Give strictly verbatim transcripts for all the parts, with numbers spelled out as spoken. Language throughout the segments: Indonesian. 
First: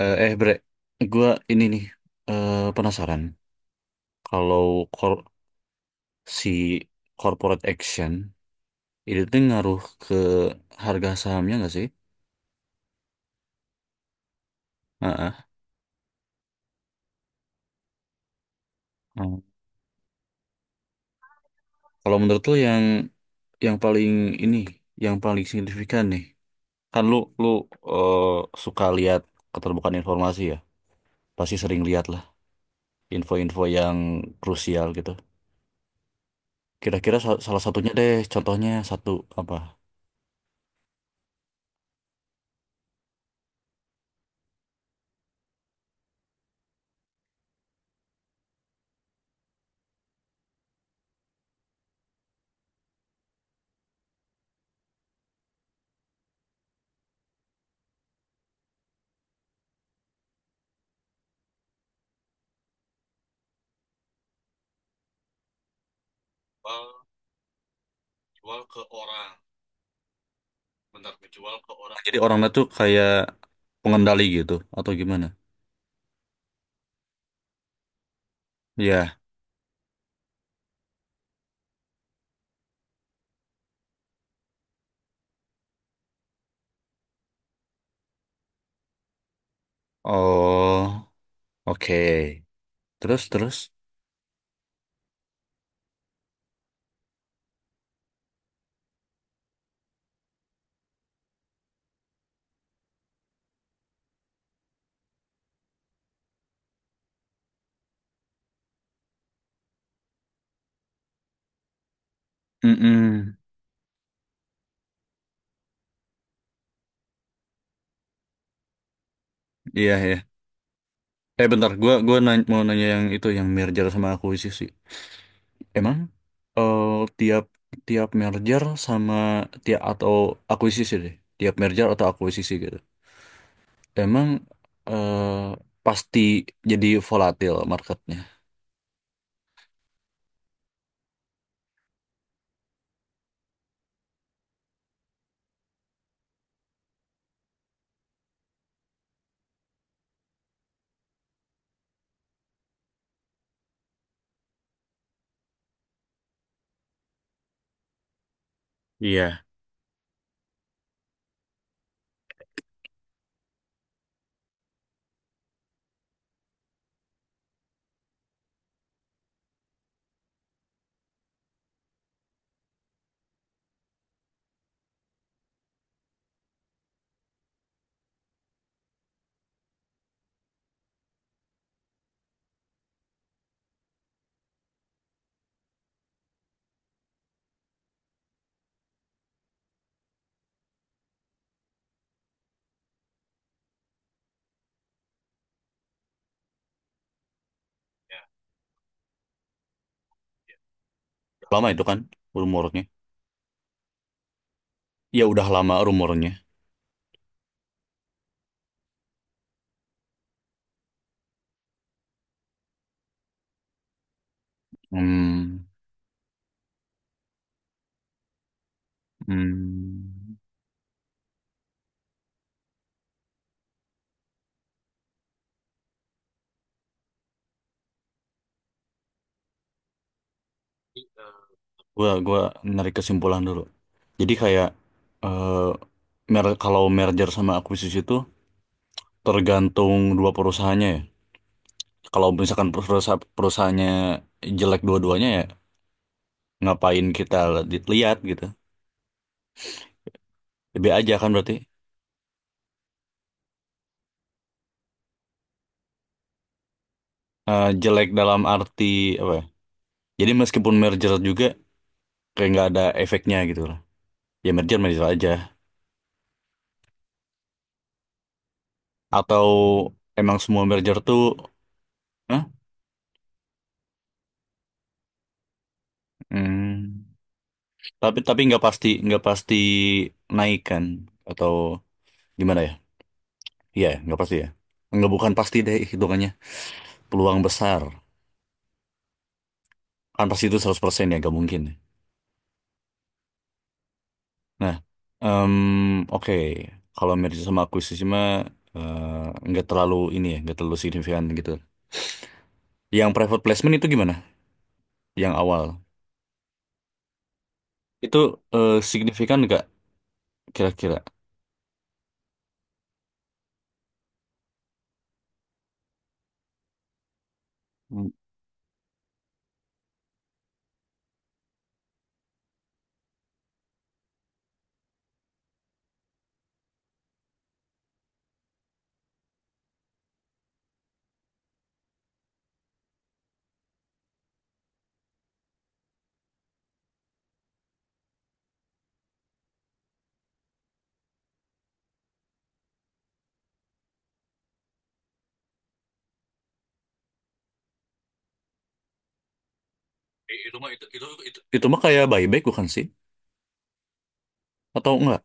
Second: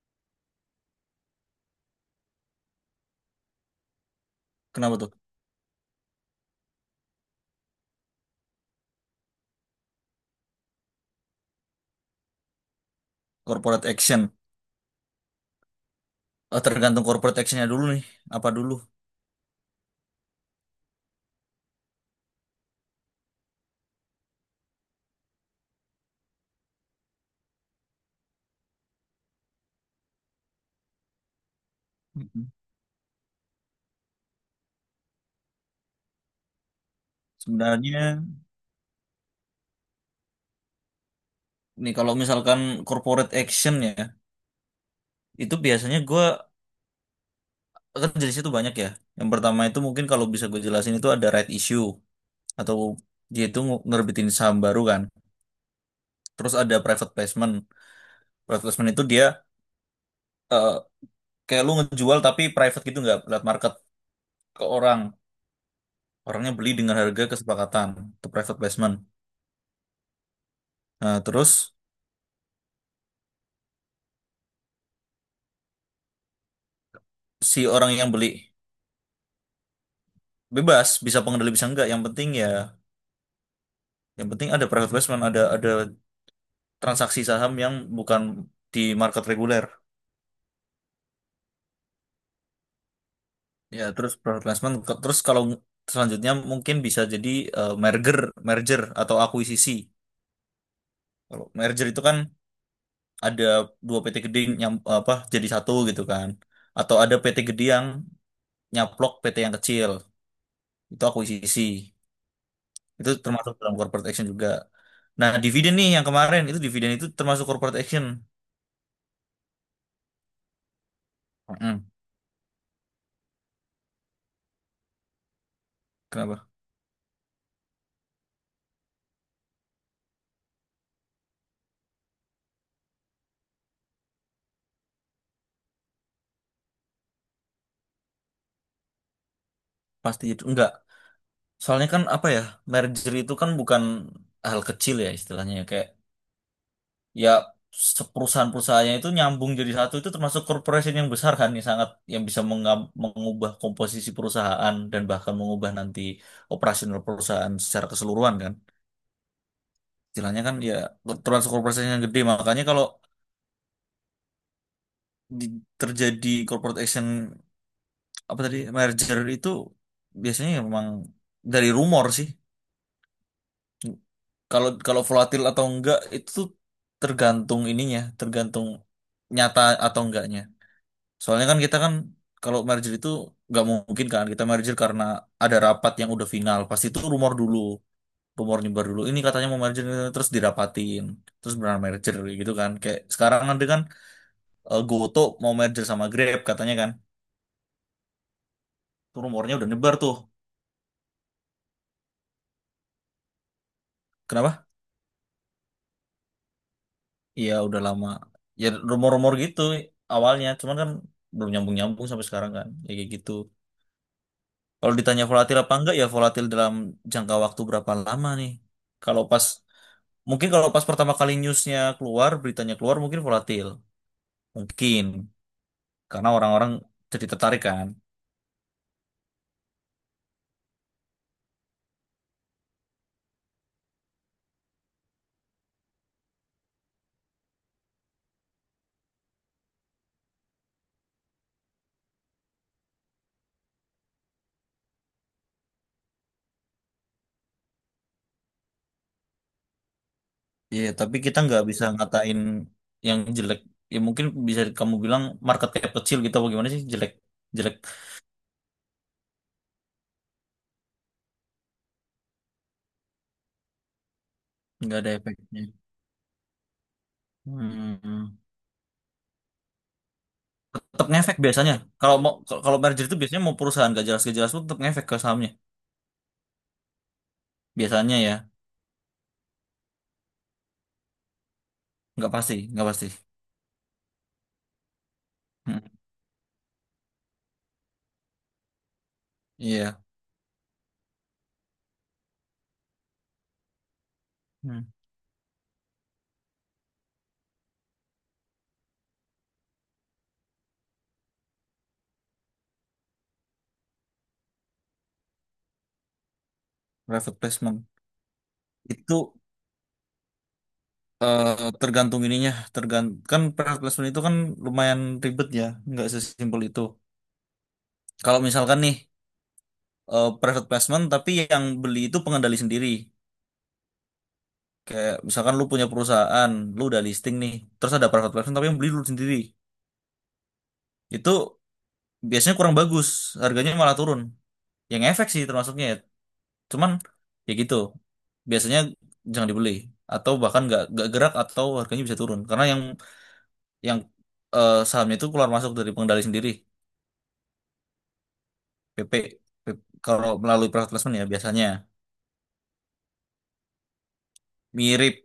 Eh, eh, Bre, gue ini nih eh, penasaran kalau Kenapa tuh? kor- si corporate action itu tuh ngaruh ke harga sahamnya nggak sih? Corporate action. Heeh. Oh, tergantung corporate actionnya dulu nih. Apa dulu? Hmm. Kalau menurut lo yang yang paling ini, yang paling signifikan nih, kan lu lu eh, suka lihat keterbukaan informasi ya, pasti sering lihat lah Mm. info-info yang krusial gitu. Kira-kira sa- salah satunya Sebenarnya deh, contohnya satu apa? nih kalau misalkan corporate action ya, itu biasanya gue kan jenisnya tuh banyak ya. Yang pertama itu mungkin kalau bisa gue jelasin itu ada right issue, atau dia itu nge- ngerbitin saham baru kan. Terus ada private placement. Private placement itu dia eh, kayak lu ngejual tapi private gitu, nggak lewat market, ke orang. Orangnya beli dengan Jual, harga kesepakatan. Itu private jual ke placement. orang. Benar Nah, terus menjual ke orang. Jadi orangnya tuh kayak pengendali gitu atau gimana? si orang yang beli Ya. bebas, bisa pengendali bisa enggak. Yang penting ya, yang penting ada private placement, ada ada transaksi saham yang bukan di market reguler. Oh, oke. Terus terus. Ya terus private placement ke- terus kalau selanjutnya mungkin bisa jadi eh, merger merger atau akuisisi. Kalau merger itu kan ada dua P T gede yang apa, jadi satu gitu kan, atau ada P T gede yang nyaplok P T yang kecil, itu akuisisi. Itu Mm-mm. termasuk dalam corporate action juga. Nah, dividen nih yang kemarin itu, dividen itu termasuk corporate action. Iya ya. Eh bentar, Mm-mm. gua gua nanya, mau nanya yang itu yang merger sama akuisisi. Emang Kenapa? eh tiap tiap merger sama tiap atau akuisisi deh. Tiap merger atau akuisisi gitu. Emang eh pasti jadi volatil marketnya. Pasti itu enggak. Soalnya kan apa ya, merger itu kan bukan hal kecil ya istilahnya ya. Kayak ya, se- perusahaan-perusahaannya itu nyambung jadi satu, itu termasuk corporation yang besar kan, yang sangat, yang bisa menga- mengubah komposisi perusahaan dan bahkan mengubah nanti operasional perusahaan secara keseluruhan kan. Iya. Istilahnya kan ya, termasuk corporation yang gede. Makanya kalau di- terjadi corporate action apa tadi, merger itu, biasanya ya memang dari rumor sih. Kalau kalau volatil atau enggak itu tuh tergantung ininya, tergantung nyata atau enggaknya. Soalnya kan kita kan, kalau merger itu nggak mungkin kan kita merger karena ada rapat yang udah final. Pasti itu rumor dulu, rumor nyebar dulu. Ini katanya mau merger terus dirapatin, terus benar merger kayak gitu kan. Kayak sekarang kan dia kan eh, GoTo mau merger sama Grab katanya kan. Tuh rumornya udah nyebar tuh. Lama itu kan rumornya. Kenapa? Ya udah lama rumornya. Iya udah lama. Ya rumor-rumor gitu awalnya, cuman kan belum nyambung-nyambung sampai sekarang kan. Ya kayak gitu. Kalau ditanya volatil Hmm, apa enggak, ya volatil dalam jangka waktu berapa lama nih. Kalau pas, hmm. mungkin kalau pas pertama kali newsnya keluar, beritanya keluar, mungkin volatil mungkin, karena orang-orang jadi tertarik kan. Gua gua narik kesimpulan dulu. Jadi kayak eh mer kalau merger sama akuisisi itu tergantung dua perusahaannya ya. Kalau misalkan perusahaan perusahaannya jelek dua-duanya, ya ngapain kita li- lihat gitu. Iya Lebih aja tapi kan kita berarti nggak bisa ngatain yang jelek. Ya mungkin bisa kamu bilang market cap kecil gitu apa gimana sih jelek, eh, jelek jelek dalam arti apa ya? Jadi meskipun merger juga kayak nggak ada efeknya gitu lah. Ya merger nggak merger ada aja. efeknya. Hmm. Atau emang semua merger Tetap tuh? ngefek biasanya. Kalau mau, Hah? kalau merger itu biasanya mau perusahaan gak jelas-gak jelas pun tetap ngefek ke sahamnya. Hmm. Biasanya Tapi ya tapi nggak pasti nggak pasti naikkan atau nggak pasti, gimana ya? nggak pasti. Iya, nggak pasti ya. Nggak, bukan pasti deh Hmm. hitungannya. Peluang besar. Iya. Kan pasti itu seratus persen ya, nggak mungkin. Ya. Nah, Hmm. em, oke. Kalau merger sama akuisisi mah eh, nggak terlalu ini ya, nggak terlalu signifikan gitu. Yang private placement itu gimana? Yang awal. Private placement Itu eh, itu signifikan nggak kira-kira? eh, tergantung ininya, tergantung, kan private placement itu kan lumayan ribet ya, nggak sesimpel itu. Hmm. Kalau misalkan nih eh, private placement tapi yang beli itu pengendali sendiri. Kayak misalkan lu punya perusahaan, lu udah listing nih, terus ada private placement tapi yang beli lu sendiri. Itu biasanya kurang bagus, harganya malah turun. Yang efek sih termasuknya ya. Cuman ya gitu. Biasanya jangan dibeli, atau bahkan nggak nggak gerak, atau harganya bisa turun karena yang yang eh, sahamnya itu keluar masuk dari pengendali sendiri. P P, P- P P, kalau Itu mah melalui itu, private itu, placement ya itu, itu biasanya mah kayak buyback bukan sih? Atau mirip, enggak?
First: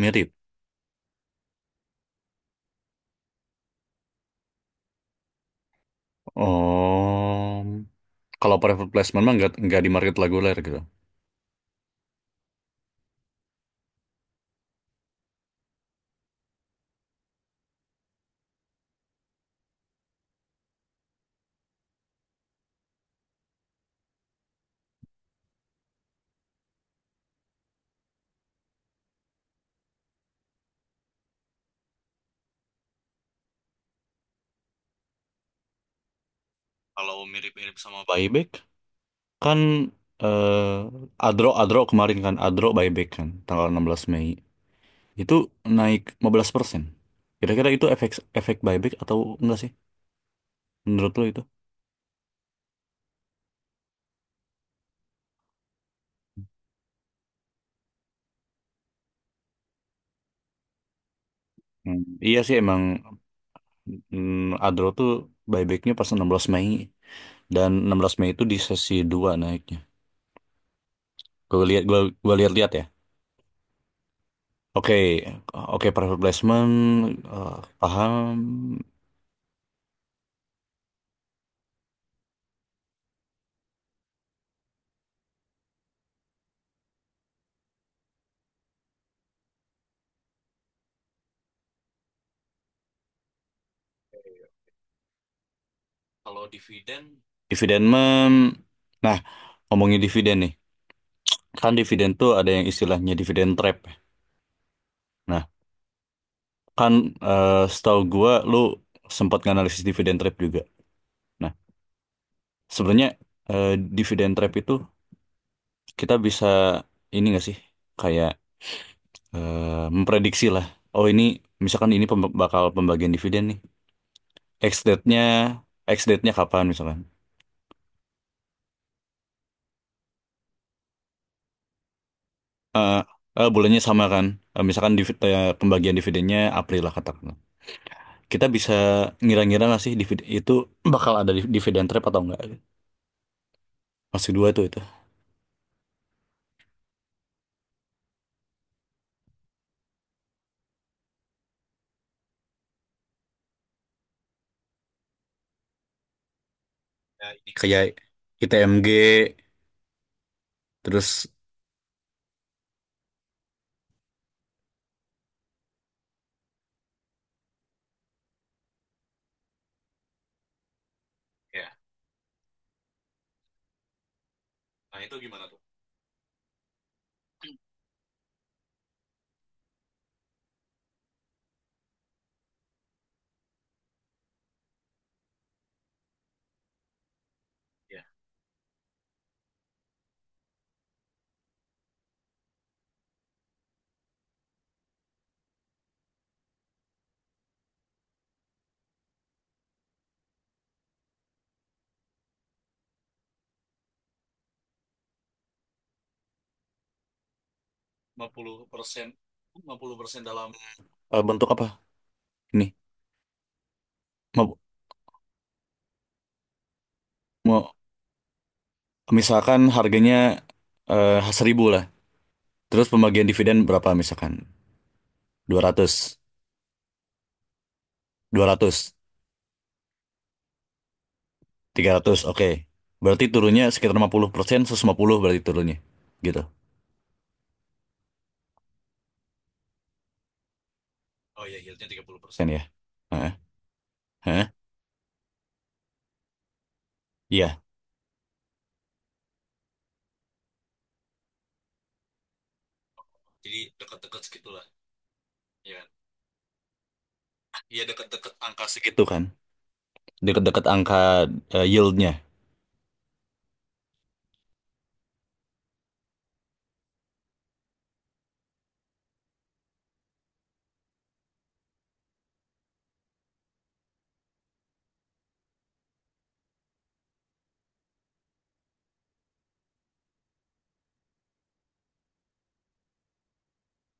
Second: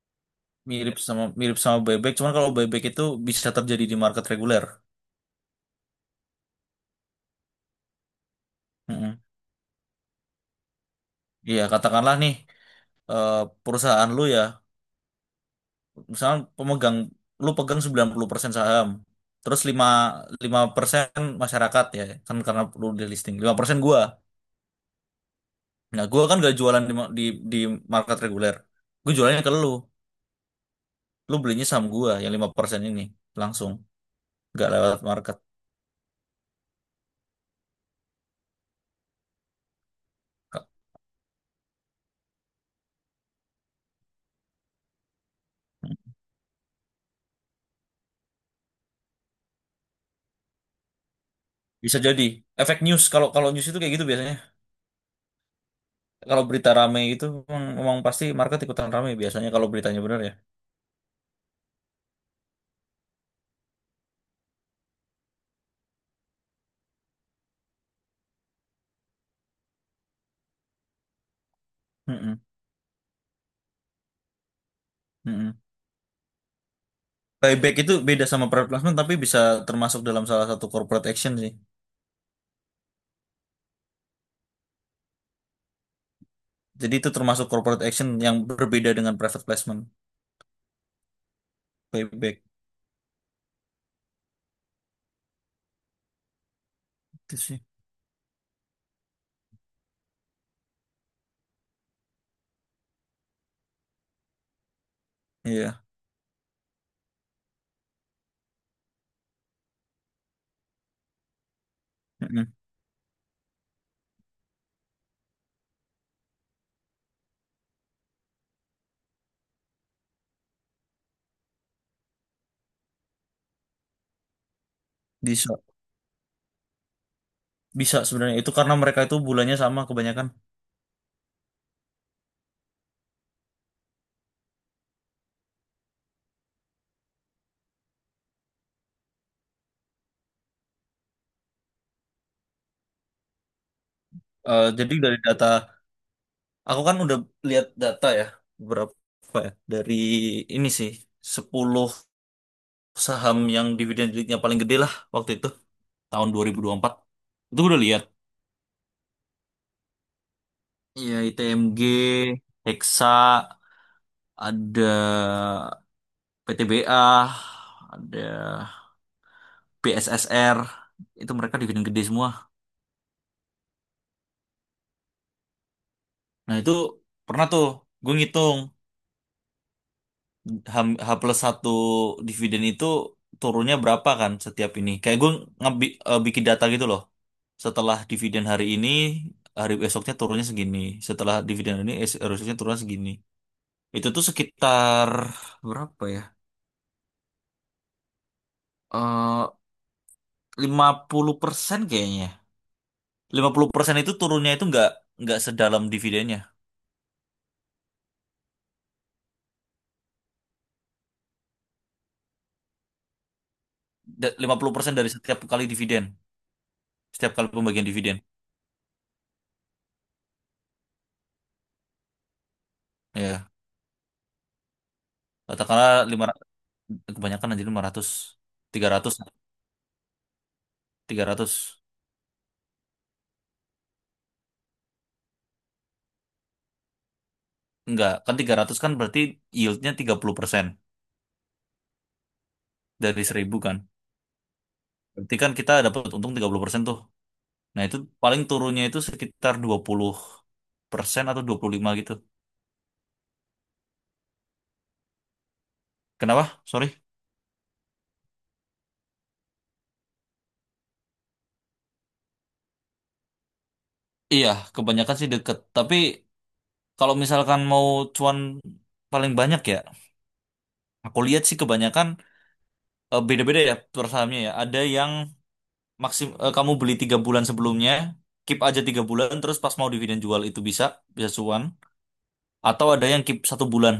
Mirip. mirip sama mirip sama buyback. Cuman kalau buyback itu bisa terjadi di market reguler. Oh, kalau private Mm-mm. placement mah nggak nggak di market reguler gitu. Iya katakanlah nih eh, perusahaan lu ya, misalnya pemegang, lu pegang sembilan puluh persen saham, terus lima lima persen, masyarakat ya kan karena lu di listing. Lima persen gua, nah gua kan gak jualan di ma- di, di market reguler. Gua jualannya ke lu lu belinya saham gua yang lima persen ini langsung, nggak lewat market. Kalau mirip-mirip sama buyback kan eh, Adro Adro kemarin kan Adro buyback kan tanggal enam belas Mei itu naik lima belas persen. Kira-kira itu efek efek buyback atau enggak sih menurut lo itu? Bisa jadi efek news. Kalau kalau news itu kayak gitu, biasanya kalau berita rame itu emang, emang pasti market ikutan rame biasanya kalau beritanya benar ya. Hmm. Iya sih emang mm, Adro tuh buybacknya pas enam belas Mei, dan enam belas Mei itu di sesi dua naiknya. Gue lihat, gua gua Mm-mm, lihat-lihat ya. Oke, mm-mm. oke, private placement eh, Buyback itu paham. beda sama private placement tapi bisa termasuk dalam salah satu corporate action sih. Jadi itu termasuk corporate action yang berbeda dengan private placement. Buyback Kalau dividen, itu sih dividen men nah, ngomongin dividen nih, kan dividen tuh ada yang istilahnya dividen trap ya. Nah, iya. kan eh, setahu gua lu sempat nganalisis dividen trap juga. Nah, Mm-mm. sebenarnya eh, dividen trap itu kita bisa ini nggak sih, kayak eh, memprediksi lah, oh ini, misalkan ini pembe- bakal pembagian dividen nih. Ex date-nya, Bisa, ex date-nya kapan misalkan? bisa. Sebenarnya itu karena mereka itu bulannya sama kebanyakan. eh eh, bulannya sama kan. Eh, misalkan divid, eh, pembagian dividennya April lah katakanlah. Kita bisa ngira-ngira nggak sih dividen itu bakal ada div- dividen trap atau enggak? Masih dua tuh Eh, itu. jadi dari data, aku kan udah lihat data ya, berapa ya? Dari ini sih, sepuluh saham yang dividen yieldnya paling gede lah waktu itu, tahun dua dua ribu dua puluh empat. Ya, ini Itu gue udah kayak lihat. I T M G Iya, terus. I T M G, Hexa, ada P T B A, ada B S S R, itu mereka dividen gede semua. Nah itu pernah tuh gue ngitung, H, H plus satu, dividen itu turunnya berapa kan setiap ini? Kayak gue ngebi, eh, bikin data gitu loh. Setelah Ya, dividen hari ini, hari esoknya turunnya segini. Setelah dividen hari ini, es- hari esoknya turunnya segini. Itu tuh sekitar berapa ya? Eh lima puluh persen kayaknya. Lima puluh persen itu turunnya itu nggak nggak sedalam dividennya. lima puluh persen, lima puluh persen dalam eh, bentuk apa? Ini Da- lima mau, puluh persen dari setiap kali dividen, setiap kali mau pembagian dividen. misalkan harganya eh seribu lah. Terus pembagian Ya, dividen berapa misalkan? dua katakanlah ratus lima ratus, kebanyakan anjir lima ratus, dua tiga ratus ratus. Tiga ratus. Tiga ratus, oke. Berarti turunnya sekitar lima puluh persen, seratus lima puluh berarti turunnya. Gitu. Enggak, kan tiga ratus kan berarti yieldnya tiga puluh persen Oh iya, yieldnya tiga puluh persen ya. dari Heeh. seribu kan. Heeh. Berarti kan kita dapat untung tiga puluh persen tuh. Iya. Nah itu paling turunnya itu sekitar dua puluh persen atau dua puluh lima gitu. Jadi dekat-dekat segitulah. Ya, kan? Kenapa? Sorry. Iya, dekat-dekat angka segitu kan. Dekat-dekat angka eh, yieldnya. Iya, kebanyakan sih deket. Tapi kalau misalkan mau cuan paling banyak ya, aku lihat sih kebanyakan eh, beda-beda ya per sahamnya ya. Ada yang maksim eh, kamu beli tiga bulan sebelumnya, keep aja tiga bulan, terus pas mau dividen jual itu bisa, bisa cuan. Atau ada yang keep satu bulan.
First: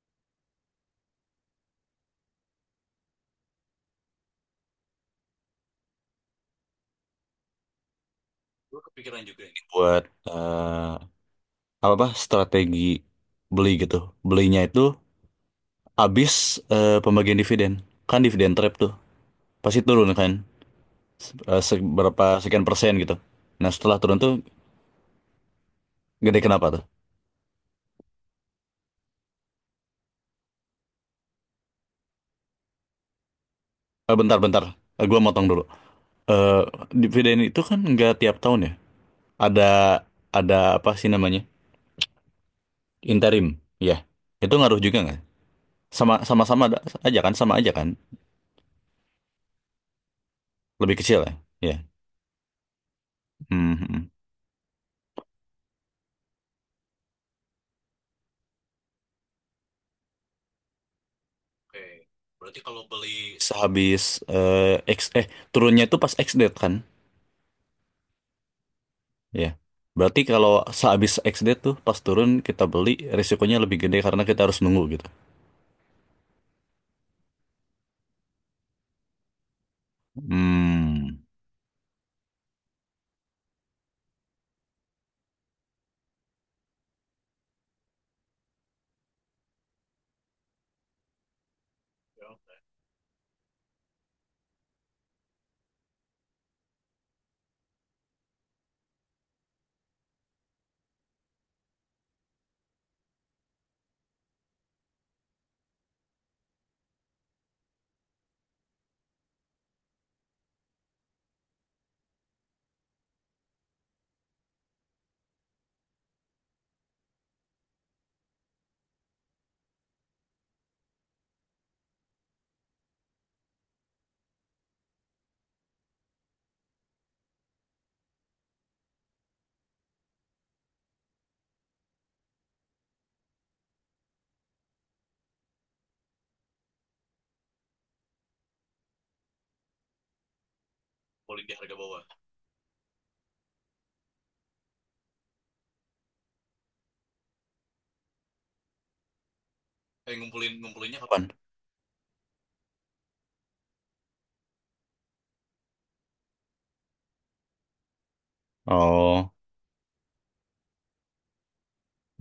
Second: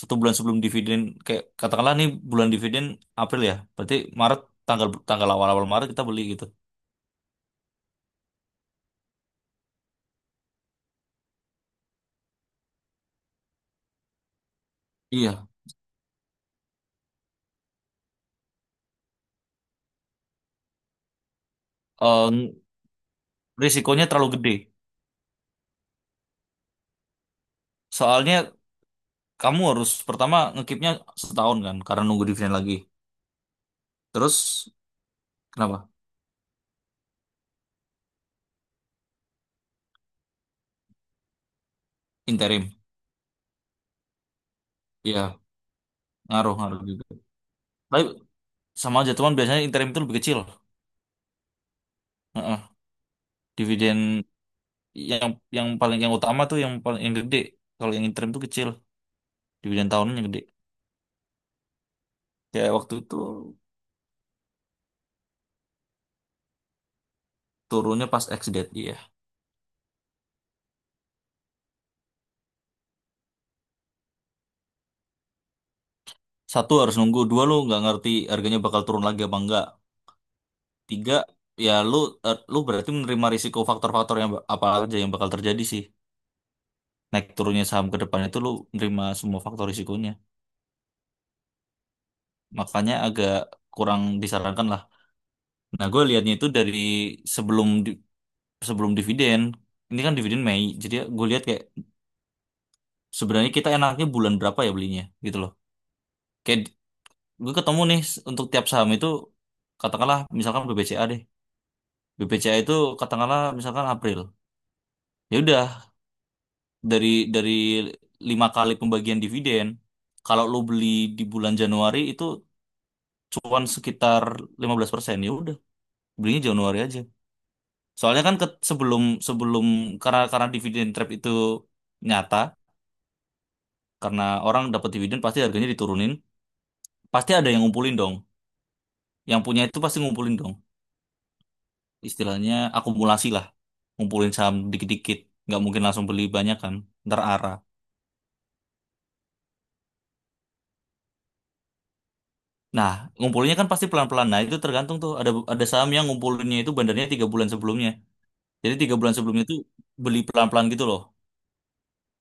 Satu bulan sebelum dividen. Kayak katakanlah nih bulan dividen April ya. Berarti Maret, tanggal tanggal awal-awal Maret kita beli gitu. Gue kepikiran juga ini buat eh, apa apa strategi beli gitu. Belinya itu Iya. abis eh, pembagian dividen. Kan dividen trap tuh. Pasti turun kan. Se- eh, Seberapa Em, sekian persen gitu. Nah, setelah risikonya turun terlalu tuh gede. gede, kenapa tuh? Soalnya kamu harus pertama ngekipnya setahun kan karena nunggu dividen lagi. Eh, bentar, bentar. Terus Eh, gua motong dulu. kenapa? Eh, dividen itu kan nggak tiap tahun ya. Ada ada apa sih namanya? Interim. Interim. Ya. Itu ngaruh juga nggak? Iya, Sama sama ngaruh Sama ngaruh ada- juga. aja kan? Sama aja kan? Tapi sama aja, cuman biasanya interim itu lebih kecil. Lebih kecil ya. Ya. Heeh. Hmm, hmm. Dividen yang yang paling, yang utama tuh yang paling, yang gede. Kalau yang interim tuh kecil, dividen tahunan yang gede. Oke. Berarti Kayak kalau waktu itu beli sehabis eh, X eh turunnya itu pas X date kan? turunnya pas ex-date ya. Ya. Berarti kalau sehabis X date tuh pas turun kita beli, risikonya lebih gede karena kita harus nunggu gitu. Satu, harus nunggu. Dua, lu nggak ngerti harganya bakal turun lagi apa enggak. Tiga, Hmm. ya lu eh, lu berarti menerima risiko, faktor-faktor yang ba- apa aja yang bakal terjadi sih. Naik turunnya saham ke depan itu lu menerima semua faktor risikonya. Makanya agak kurang disarankan lah. Nah, gue liatnya itu dari sebelum di- sebelum dividen. Ini kan dividen Mei. Jadi gue lihat kayak sebenarnya kita enaknya bulan berapa ya belinya gitu loh. Kayak gue ketemu nih s- untuk tiap saham itu, katakanlah misalkan B B C A deh. B B C A itu katakanlah misalkan April. Ya udah, dari dari lima kali pembagian dividen, kalau lo beli di bulan Januari itu cuan sekitar lima belas persen. Ya udah, belinya Januari aja. Soalnya kan ke- sebelum sebelum, karena karena dividen trap itu nyata, karena orang dapat dividen pasti harganya diturunin, pasti ada yang ngumpulin dong. Yang punya itu pasti ngumpulin dong. Ngumpulin di harga bawah. Istilahnya akumulasi lah, ngumpulin saham dikit-dikit. Nggak mungkin langsung beli banyak kan, ntar arah. Eh, ngumpulin, ngumpulinnya kapan? Nah, ngumpulinnya kan pasti pelan-pelan. Nah itu tergantung tuh, ada ada saham yang ngumpulinnya itu bandarnya tiga bulan sebelumnya. Jadi Kapan? tiga bulan Oh. sebelumnya itu beli pelan-pelan gitu loh.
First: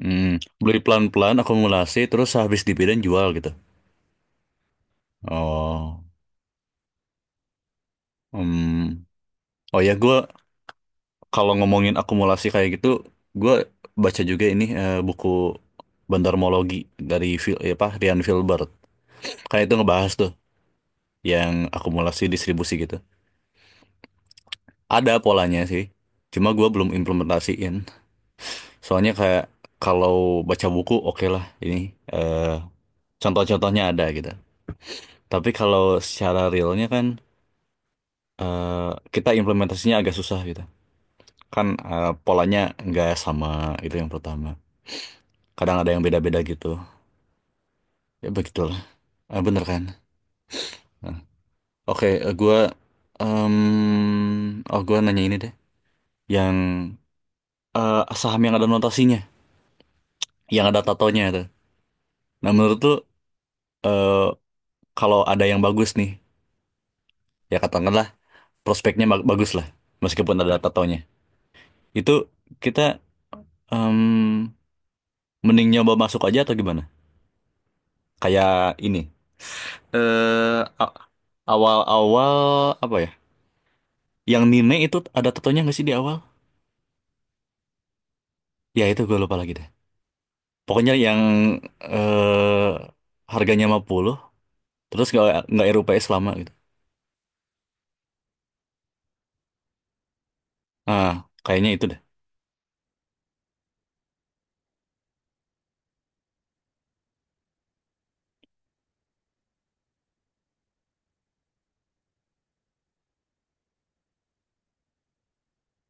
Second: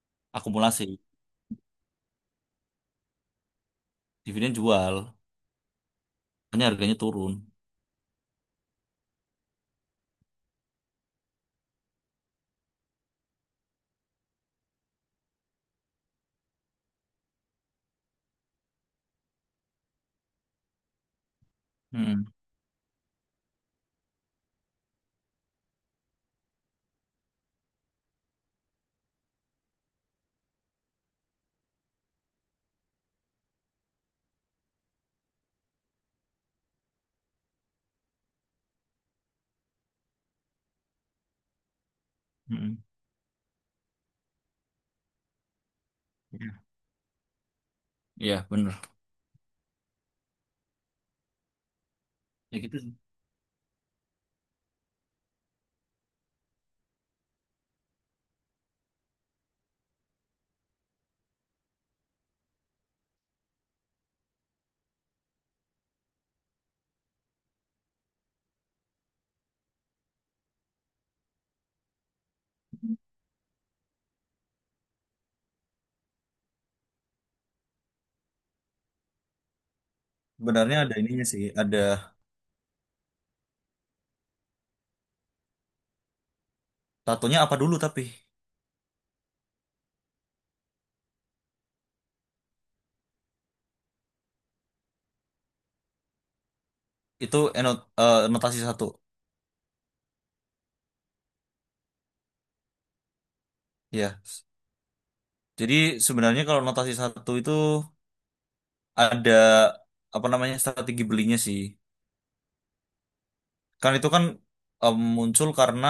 Hmm, beli Akumulasi, pelan-pelan, akumulasi, terus habis dibidan jual gitu. dividen jual, Oh, makanya harganya turun. hmm. Oh ya, gue kalau ngomongin akumulasi kayak gitu, gue baca juga ini eh, buku Bandarmologi dari Phil, eh, apa, Ryan Filbert. Kayak itu ngebahas tuh yang akumulasi Mm-mm. distribusi gitu. Ada polanya sih, cuma gue belum implementasiin. Soalnya kayak kalau baca buku oke lah ini eh, contoh-contohnya ada gitu. Tapi kalau secara realnya kan eh, kita implementasinya agak susah gitu. Kan, eh, polanya Mm-mm. nggak sama itu yang pertama. Kadang ada yang beda-beda Iya, gitu. Ya Iya, bener. begitulah. Eh, bener kan? Nah, oke, eh, Ya gua gitu sih. em, oh gua nanya ini deh. Yang eh, saham yang ada notasinya, yang ada tatonya itu. Nah, menurut lu eh, kalau ada yang bagus nih, ya katakanlah prospeknya ba- bagus lah, meskipun ada tatonya. Itu kita em, mending nyoba masuk aja atau gimana? Kayak ini. Eh, Sebenarnya ada ininya sih, ada awal-awal apa ya? Yang Nine itu ada tatonya nggak sih di awal? tatonya apa dulu tapi Ya itu gue lupa lagi deh. Pokoknya yang eh harganya lima puluh, terus nggak nggak R U P S lama gitu. itu enot, eh, notasi satu. Ah, kayaknya itu deh. Ya. Jadi sebenarnya kalau notasi satu itu ada apa namanya strategi belinya sih. Kan itu kan em, muncul karena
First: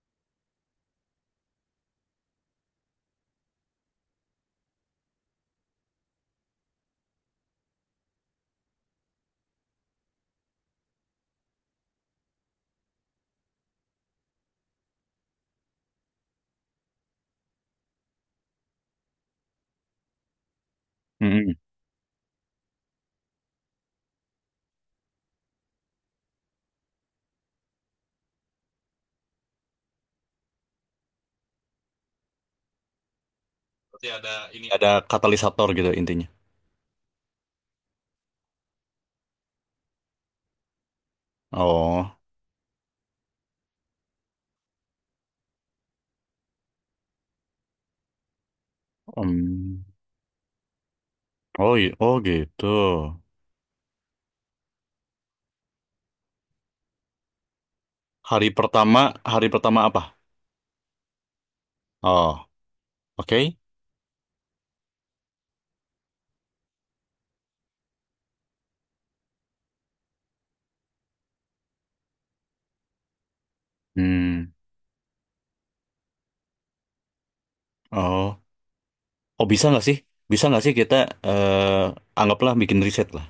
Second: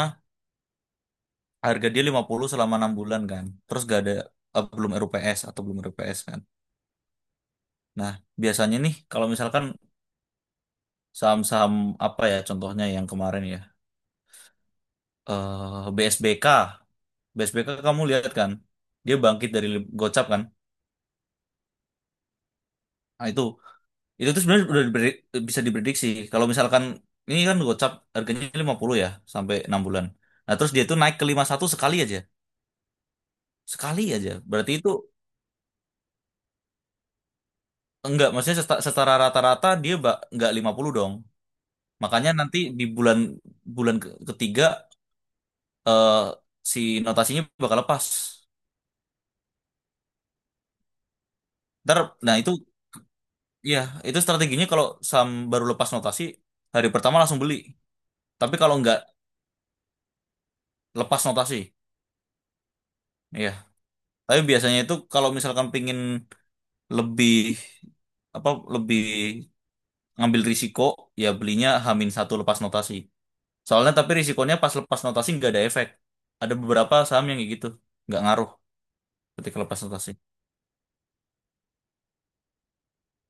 harga dia lima puluh selama enam bulan kan. Terus gak ada eh, belum R U P S atau belum R U P S kan. Nah, biasanya nih kalau misalkan saham-saham apa ya contohnya yang kemarin ya. eh B S B K. B S B K kamu lihat kan. Dia bangkit dari lim- Gocap kan. Mm-mm. Nah, itu itu tuh sebenarnya udah dipre- bisa diprediksi. Kalau misalkan ini kan Gocap, harganya lima puluh ya sampai enam bulan. Nah, terus dia tuh naik ke lima puluh satu sekali aja. Sekali Berarti aja. ada ini, Berarti itu ada katalisator gitu intinya. enggak, maksudnya seta- secara rata-rata dia ba- enggak lima puluh dong. Oh, Makanya nanti di bulan bulan ke- ketiga, eh si notasinya bakal lepas. mm. Oh, i- Ntar, oh nah itu gitu. ya itu strateginya, kalau Sam baru lepas notasi hari pertama langsung beli. Hari Tapi kalau enggak pertama, hari pertama apa? lepas notasi, Oh, ya. oke. Tapi biasanya itu kalau misalkan pingin lebih, apa, lebih ngambil risiko, ya belinya Hamin satu lepas notasi. Soalnya tapi Hmm. risikonya pas lepas notasi nggak ada efek. Ada beberapa saham yang kayak gitu. Nggak Oh, ngaruh oh ketika bisa lepas nggak sih? notasi. Bisa nggak sih kita eh anggaplah bikin riset lah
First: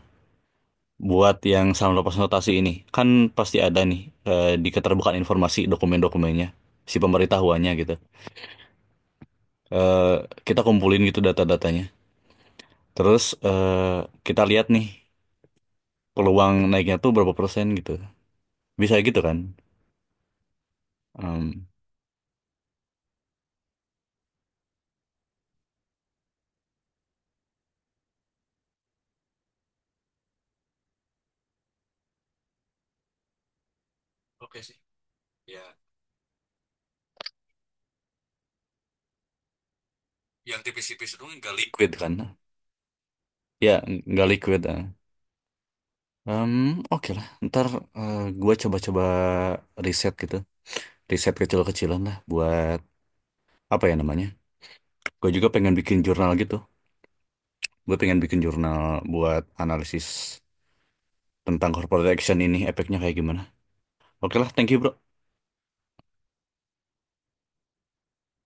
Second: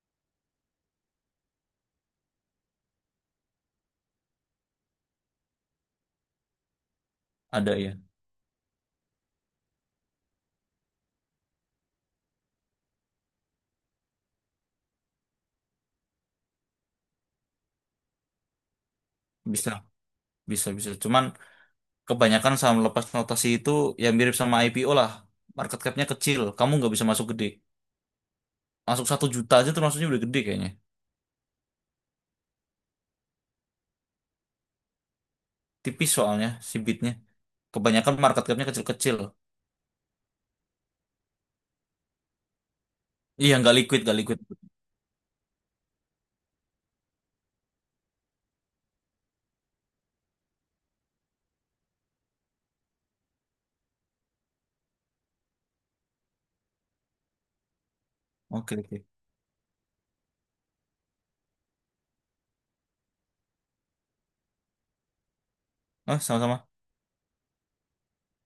buat yang sama lepas notasi ini kan pasti ada nih eh, di keterbukaan informasi dokumen-dokumennya, si pemberitahuannya Ada gitu. ya. Eh, kita kumpulin gitu data-datanya, terus eh, kita lihat nih peluang naiknya tuh berapa persen gitu, bisa gitu kan. Bisa. Bisa, bisa. Cuman Em, kebanyakan saham lepas notasi itu ya mirip sama I P O lah. Market capnya kecil. Kamu nggak bisa masuk gede. Masuk satu juta aja tuh maksudnya udah gede kayaknya. oke sih. Ya, Tipis soalnya si bitnya. Kebanyakan market capnya kecil-kecil. yang tipis-tipis itu nggak liquid kan, Iya ya nggak liquid, nggak nggak liquid. liquid ah. Em, oke lah ntar eh, gua coba-coba riset gitu, riset kecil-kecilan lah buat apa ya namanya, gue juga pengen bikin jurnal gitu. Gue pengen bikin Oke, jurnal oke. buat analisis tentang corporate action ini, efeknya kayak gimana. Oke lah, thank you bro. Oh, sama-sama.